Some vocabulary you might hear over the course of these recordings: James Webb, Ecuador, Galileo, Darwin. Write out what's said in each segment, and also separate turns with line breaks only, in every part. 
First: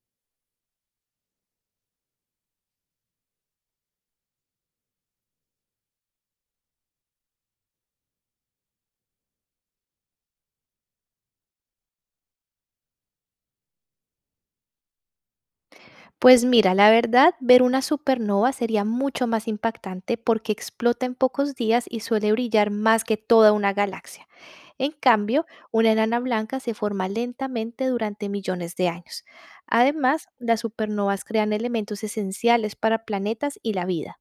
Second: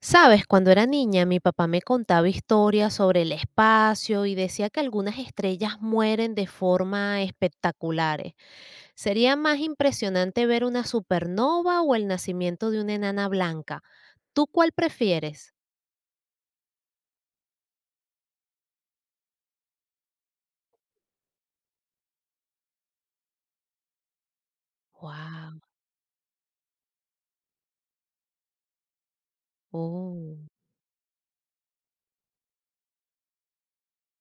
Sabes, cuando era niña, mi papá me contaba historias sobre el espacio y decía que algunas estrellas mueren de forma espectaculares. Sería más impresionante ver una supernova o el nacimiento de una enana blanca. ¿Tú cuál prefieres?
Pues mira, la verdad, ver una supernova sería mucho más impactante porque explota en pocos días y suele brillar más que toda una galaxia. En cambio,
Wow.
una enana blanca se forma lentamente durante millones de años. Además, las supernovas crean elementos esenciales para planetas y la vida.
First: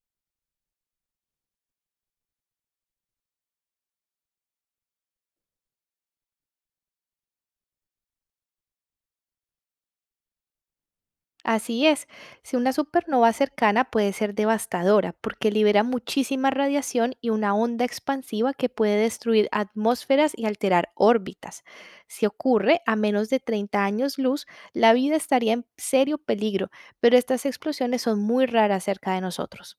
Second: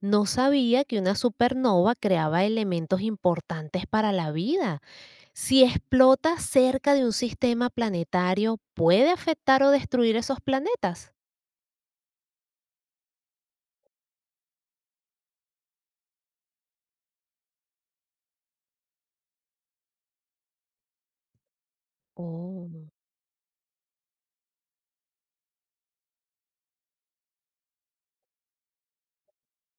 No sabía que una supernova creaba elementos importantes para la vida. Si explota cerca de un sistema planetario, ¿puede afectar o destruir esos planetas?
Así es, si una supernova cercana puede ser devastadora porque libera muchísima radiación y una onda expansiva que puede destruir atmósferas y alterar órbitas. Si ocurre
Oh.
a menos de 30 años luz, la vida estaría en serio peligro, pero estas explosiones son muy raras cerca de nosotros.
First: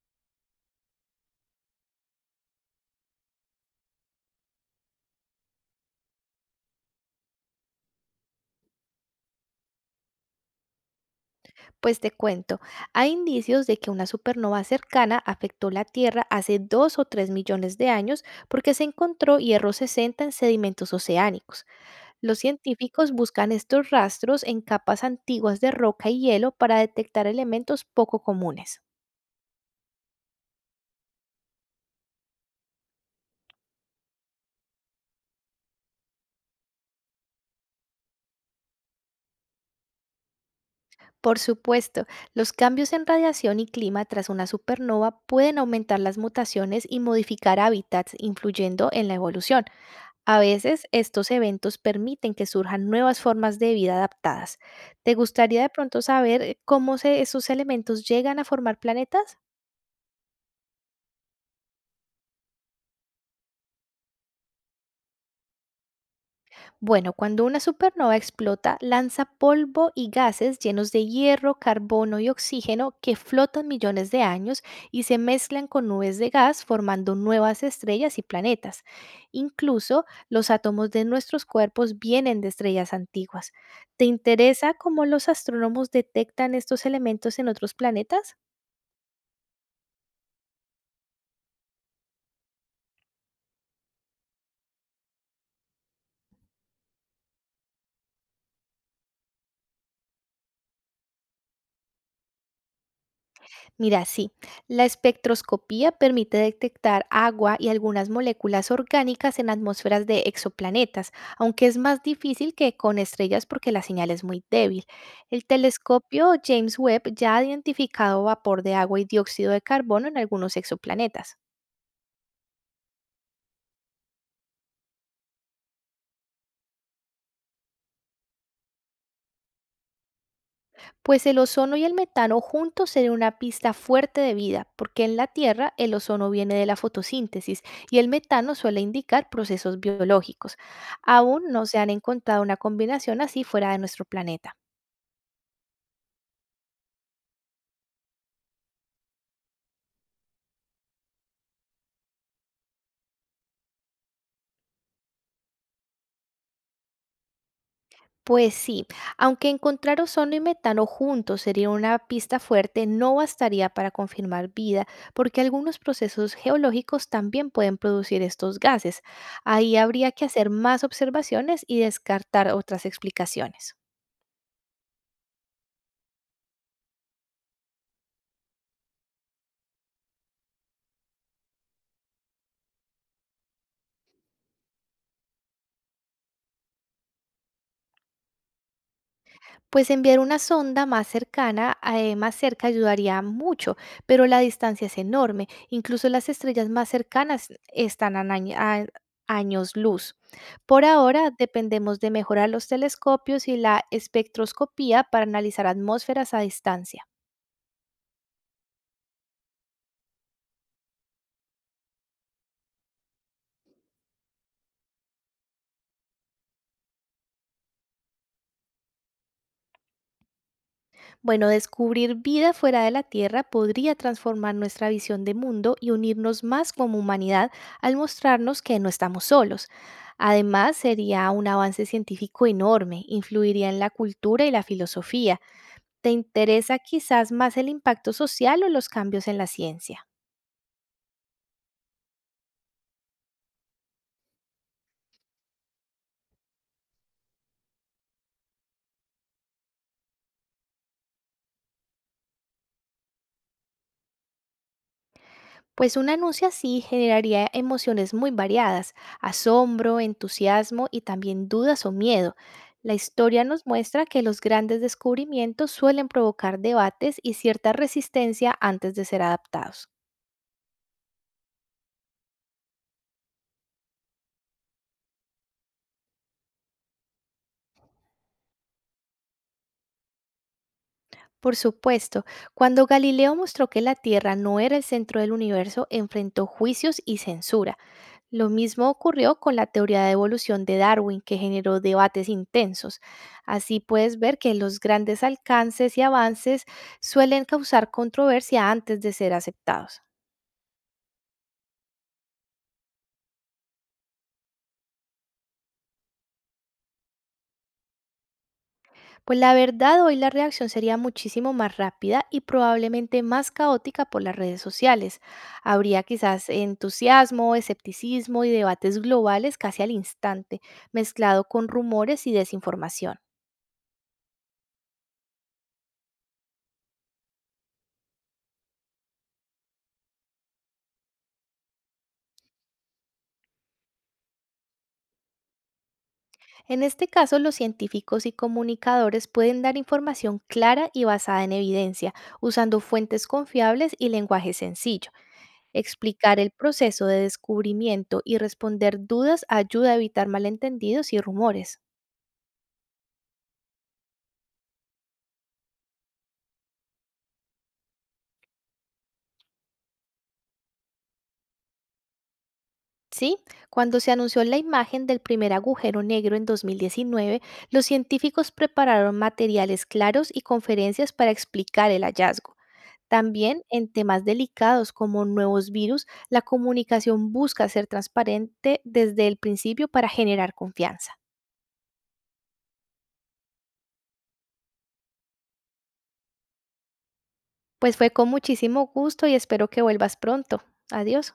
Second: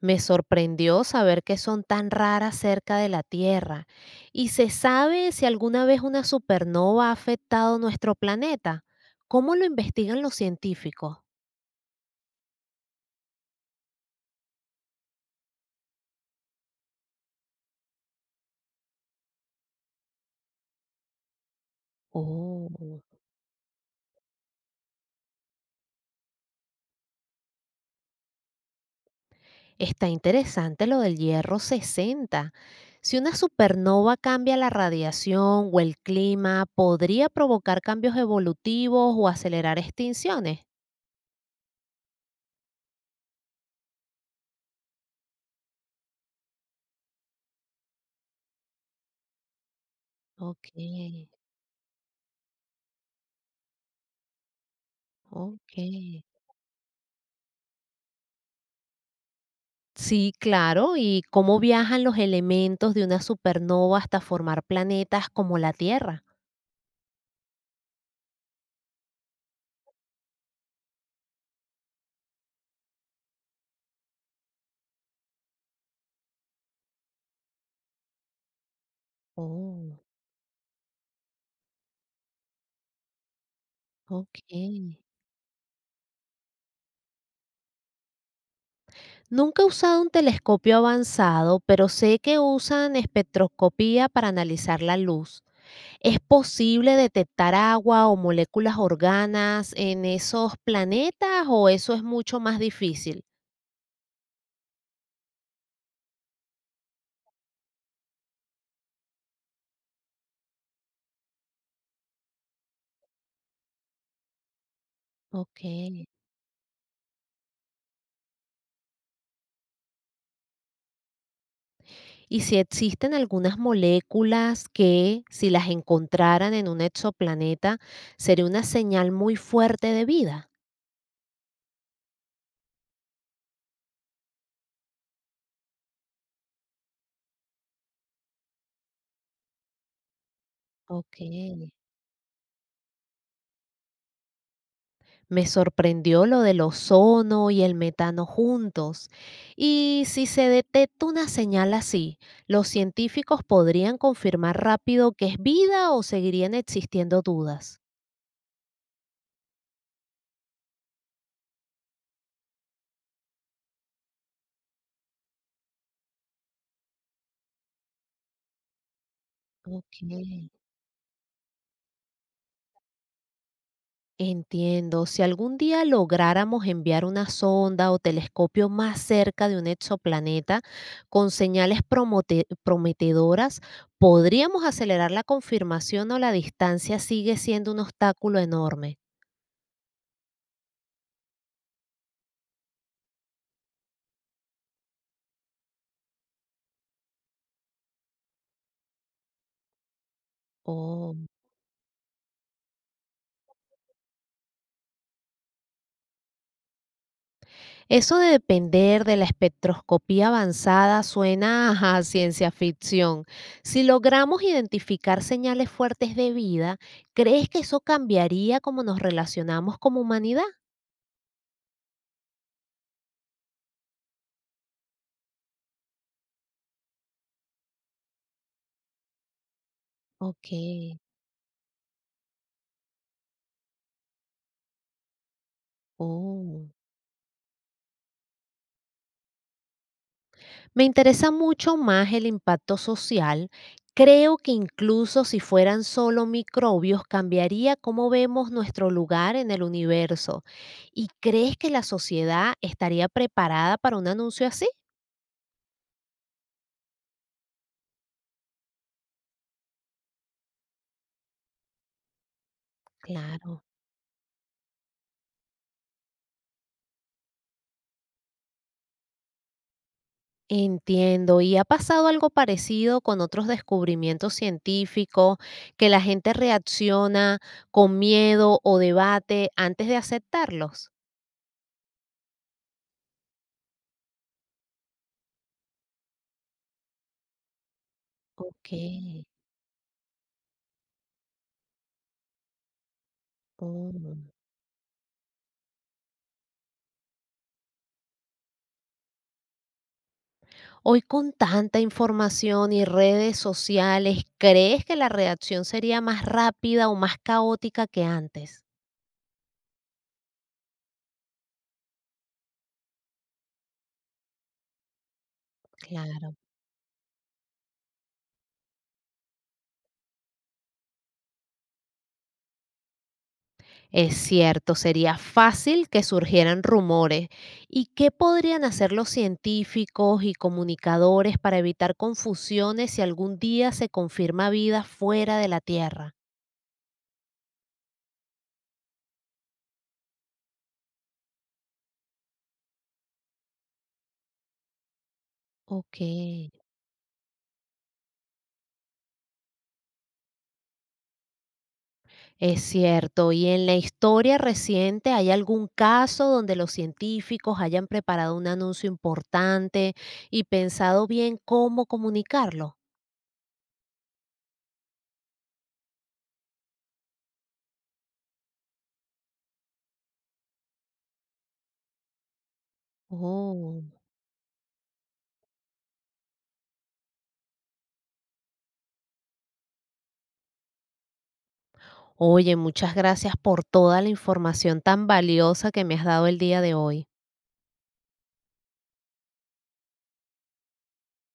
Me sorprendió saber que son tan raras cerca de la Tierra. ¿Y se sabe si alguna vez una supernova ha afectado nuestro planeta? ¿Cómo lo investigan los científicos?
Pues te cuento, hay indicios de que una supernova cercana afectó la Tierra hace 2 o 3 millones de años porque se encontró hierro 60 en sedimentos oceánicos. Los
Oh,
científicos buscan estos rastros en capas antiguas de roca y hielo para detectar elementos poco comunes.
está interesante lo del hierro 60. Si una supernova cambia la radiación o el clima, ¿podría provocar cambios evolutivos o acelerar extinciones?
Por supuesto, los cambios en radiación y clima tras una supernova pueden aumentar las mutaciones y modificar hábitats, influyendo en la evolución. A
Ok,
veces, estos eventos permiten que surjan nuevas formas de vida adaptadas. ¿Te gustaría de
ok.
pronto saber cómo esos elementos llegan a formar planetas?
Sí, claro, y cómo viajan los elementos de una supernova hasta formar planetas como la Tierra.
Bueno, cuando una supernova explota, lanza polvo y gases llenos de hierro, carbono y oxígeno que flotan millones de años y se mezclan con nubes de gas formando nuevas estrellas y planetas.
Oh,
Incluso los átomos de nuestros cuerpos vienen de estrellas antiguas. ¿Te interesa
ok.
cómo los astrónomos detectan estos elementos en otros planetas?
Nunca he usado un telescopio avanzado, pero sé que usan espectroscopía para analizar la luz. ¿Es posible detectar agua o moléculas organas en esos planetas o eso es mucho más difícil?
Mira, sí, la espectroscopía permite detectar agua y algunas moléculas orgánicas en atmósferas de exoplanetas, aunque es más difícil que con estrellas porque la señal es muy débil. El
Ok.
telescopio James Webb ya ha identificado vapor de agua y dióxido de carbono en algunos exoplanetas.
Y si existen algunas moléculas que, si las encontraran en un exoplaneta, sería una señal muy fuerte de vida.
Pues el ozono y el metano juntos serían una pista fuerte de vida, porque en la Tierra el ozono viene de la fotosíntesis y el metano suele indicar procesos biológicos.
Ok.
Aún no se han encontrado una combinación así fuera de nuestro planeta.
Me sorprendió lo del ozono y el metano juntos. Y si se detecta una señal así, ¿los científicos podrían confirmar rápido que es vida o seguirían existiendo dudas?
Pues sí, aunque encontrar ozono y metano juntos sería una pista fuerte, no bastaría para confirmar vida, porque algunos procesos geológicos también pueden producir estos gases. Ahí
Ok.
habría que hacer más observaciones y descartar otras explicaciones.
Entiendo. Si algún día lográramos enviar una sonda o telescopio más cerca de un exoplaneta con señales prometedoras, ¿podríamos acelerar la confirmación o la distancia sigue siendo un obstáculo enorme?
Pues enviar una sonda más cercana, más cerca ayudaría mucho, pero la distancia es enorme. Incluso las estrellas más cercanas están a, a años luz. Por
Oh.
ahora dependemos de mejorar los telescopios y la espectroscopía para analizar atmósferas a distancia.
Eso de depender de la espectroscopía avanzada suena a ciencia ficción. Si logramos identificar señales fuertes de vida, ¿crees que eso cambiaría cómo nos relacionamos como humanidad?
Bueno, descubrir vida fuera de la Tierra podría transformar nuestra visión de mundo y unirnos más como humanidad al mostrarnos que no estamos solos.
Ok.
Además, sería un avance científico enorme, influiría en la cultura y la filosofía. ¿Te
Oh,
interesa quizás más el impacto social o los cambios en la ciencia?
me interesa mucho más el impacto social. Creo que incluso si fueran solo microbios, cambiaría cómo vemos nuestro lugar en el universo. ¿Y crees que la sociedad estaría preparada para un anuncio así?
Pues un anuncio así generaría emociones muy variadas, asombro, entusiasmo y también dudas o miedo. La historia
Claro.
nos muestra que los grandes descubrimientos suelen provocar debates y cierta resistencia antes de ser adaptados.
Entiendo. ¿Y ha pasado algo parecido con otros descubrimientos científicos, que la gente reacciona con miedo o debate antes de aceptarlos?
Por supuesto, cuando Galileo mostró que la Tierra no era el centro del universo, enfrentó juicios y censura. Lo
Ok.
mismo ocurrió con la teoría de evolución de Darwin, que generó debates intensos. Así
Oh.
puedes ver que los grandes alcances y avances suelen causar controversia antes de ser aceptados.
Hoy con tanta información y redes sociales, ¿crees que la reacción sería más rápida o más caótica que antes?
Pues la verdad, hoy la reacción sería muchísimo más rápida y probablemente más caótica por las redes sociales. Habría
Claro,
quizás entusiasmo, escepticismo y debates globales casi al instante, mezclado con rumores y desinformación.
es cierto, sería fácil que surgieran rumores. ¿Y qué podrían hacer los científicos y comunicadores para evitar confusiones si algún día se confirma vida fuera de la Tierra?
En este caso, los científicos y comunicadores pueden dar información clara y basada en evidencia, usando fuentes confiables y lenguaje sencillo.
Ok.
Explicar el proceso de descubrimiento y responder dudas ayuda a evitar malentendidos y rumores.
Es cierto, y en la historia reciente hay algún caso donde los científicos hayan preparado un anuncio importante y pensado bien cómo comunicarlo.
Sí, cuando se anunció la imagen del primer agujero negro en 2019, los científicos prepararon materiales claros y conferencias para explicar el hallazgo. También
Oh,
en temas delicados como nuevos virus, la comunicación busca ser transparente desde el principio para generar confianza.
oye, muchas gracias por toda la información tan valiosa que me has dado el día de hoy.
Pues fue con muchísimo gusto y espero que vuelvas pronto. Adiós.